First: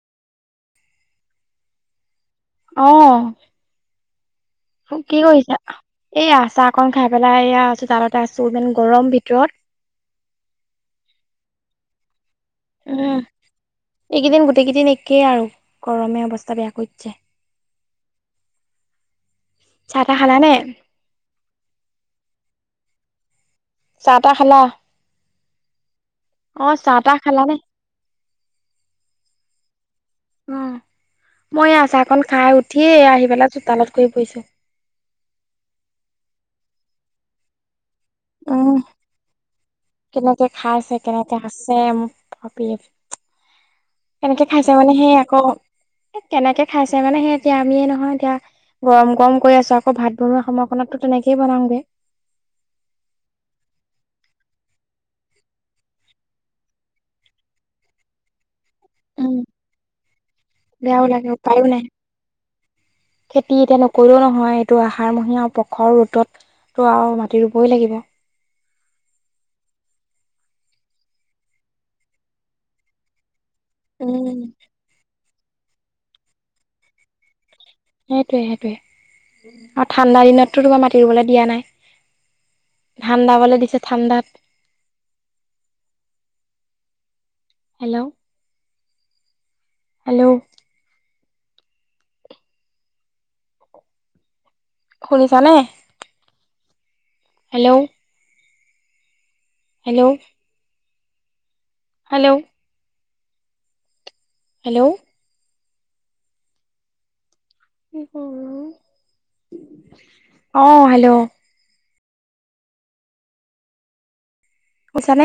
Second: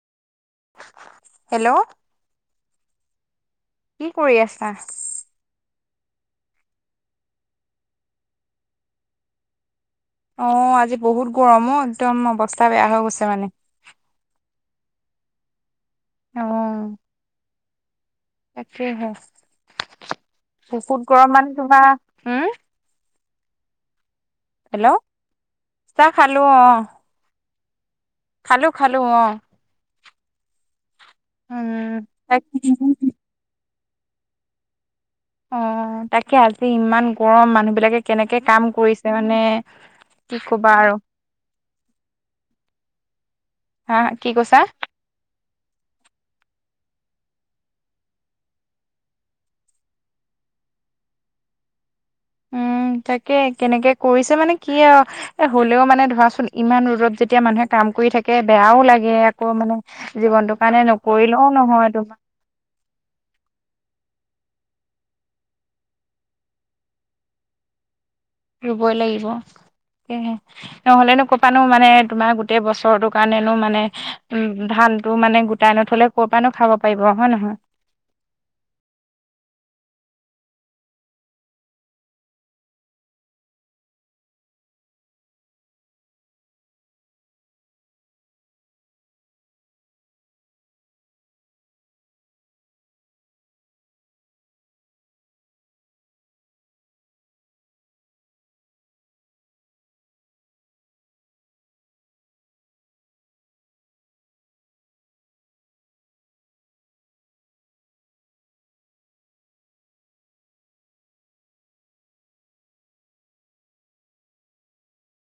Hello অ কি কৰি আছা? অ কি কইছা? এইয়া আচা অকন খাই পেলাই এইয়া চোতালতে আছো, ইমান গৰম ভিতৰত। অ, আজি বহুত গৰম অ', একদম অৱস্থা বেয়া হৈ উম, গৈছে মানে। এইকেইদিন একেই আৰু গৰমে অৱস্থা বেয়া কৰি দিছে। তাকেইহে, চাহ তাহ খালানে? বহুত গৰম মানে তোমাৰ উম চাহ তাহ খালা? হেল্ল'। অ চাহ তাহ খালা নে? খালোঁ খালোঁ অ। অ, মই এয়া উম। চাকন তাক খাই উঠিয়ে এয়া আহি পেলাই চোতালত। ঘূৰি ফুৰিছে। অ, তাকে আজি ইমান গৰম মানুহ বিলাকে কেনেকে কাম উম, কৰিছে মানে! কি কেনেকে ক'বা আৰু খাইছে, কেনেকে আছে মই ভাবি আছোঁ। হা কি কেনেকে কৈছা? খাইছে মানে সেই আকৌ এ কেনেকে খাইছে মানে সেই এতিয়া আমিয়ে নহয় এতিয়া গৰম গৰম কৰি আছোঁ, আকৌ ভাত বনোৱা সময়কনতটো তেনেকেই বনাওঁ গে। উম। তাকে কেনেকে কইছে মানে কি আৰু এ হলেও মানে ধৰাচোন ইমান ৰদত যেতিয়া মানুহে কাম কৰি থাকে বেয়াও লাগে উম, আকৌ মানে জীৱনটো কাৰণে বেয়াও লাগে নকৰিলেও উপায়ো নাই। নহয় তোমাৰ খেতি এতিয়া নকৰি হয় এইটো আহাৰমহীয়া আও প্ৰখৰ ৰ'দতটো আও মাটি ৰুবই লাগিব। ৰুবই লাগিব সেয়েহে নহ'লেনো কপা নো মানে তোমাৰ গোটেই বছৰটোৰ কাৰণে মানে উম ধান টো মানে গোটাই নথলে ক'ৰ পৰানো খাব পাৰিব হয় নহয়? সেইটোৱে সেইটোৱে আৰু ঠাণ্ডা দিনততো তোমাৰ মাটি ৰুবলৈ দিয়া নাই ধান ডাবলৈ দিছে ঠাণ্ডাত [inaudible] হেল্ল' হেল্ল' শুনিছা নে? হেল্ল' হেল্ল' হেল্ল' হেল্ল' অ' হেল্ল' উছা নে [inaudible]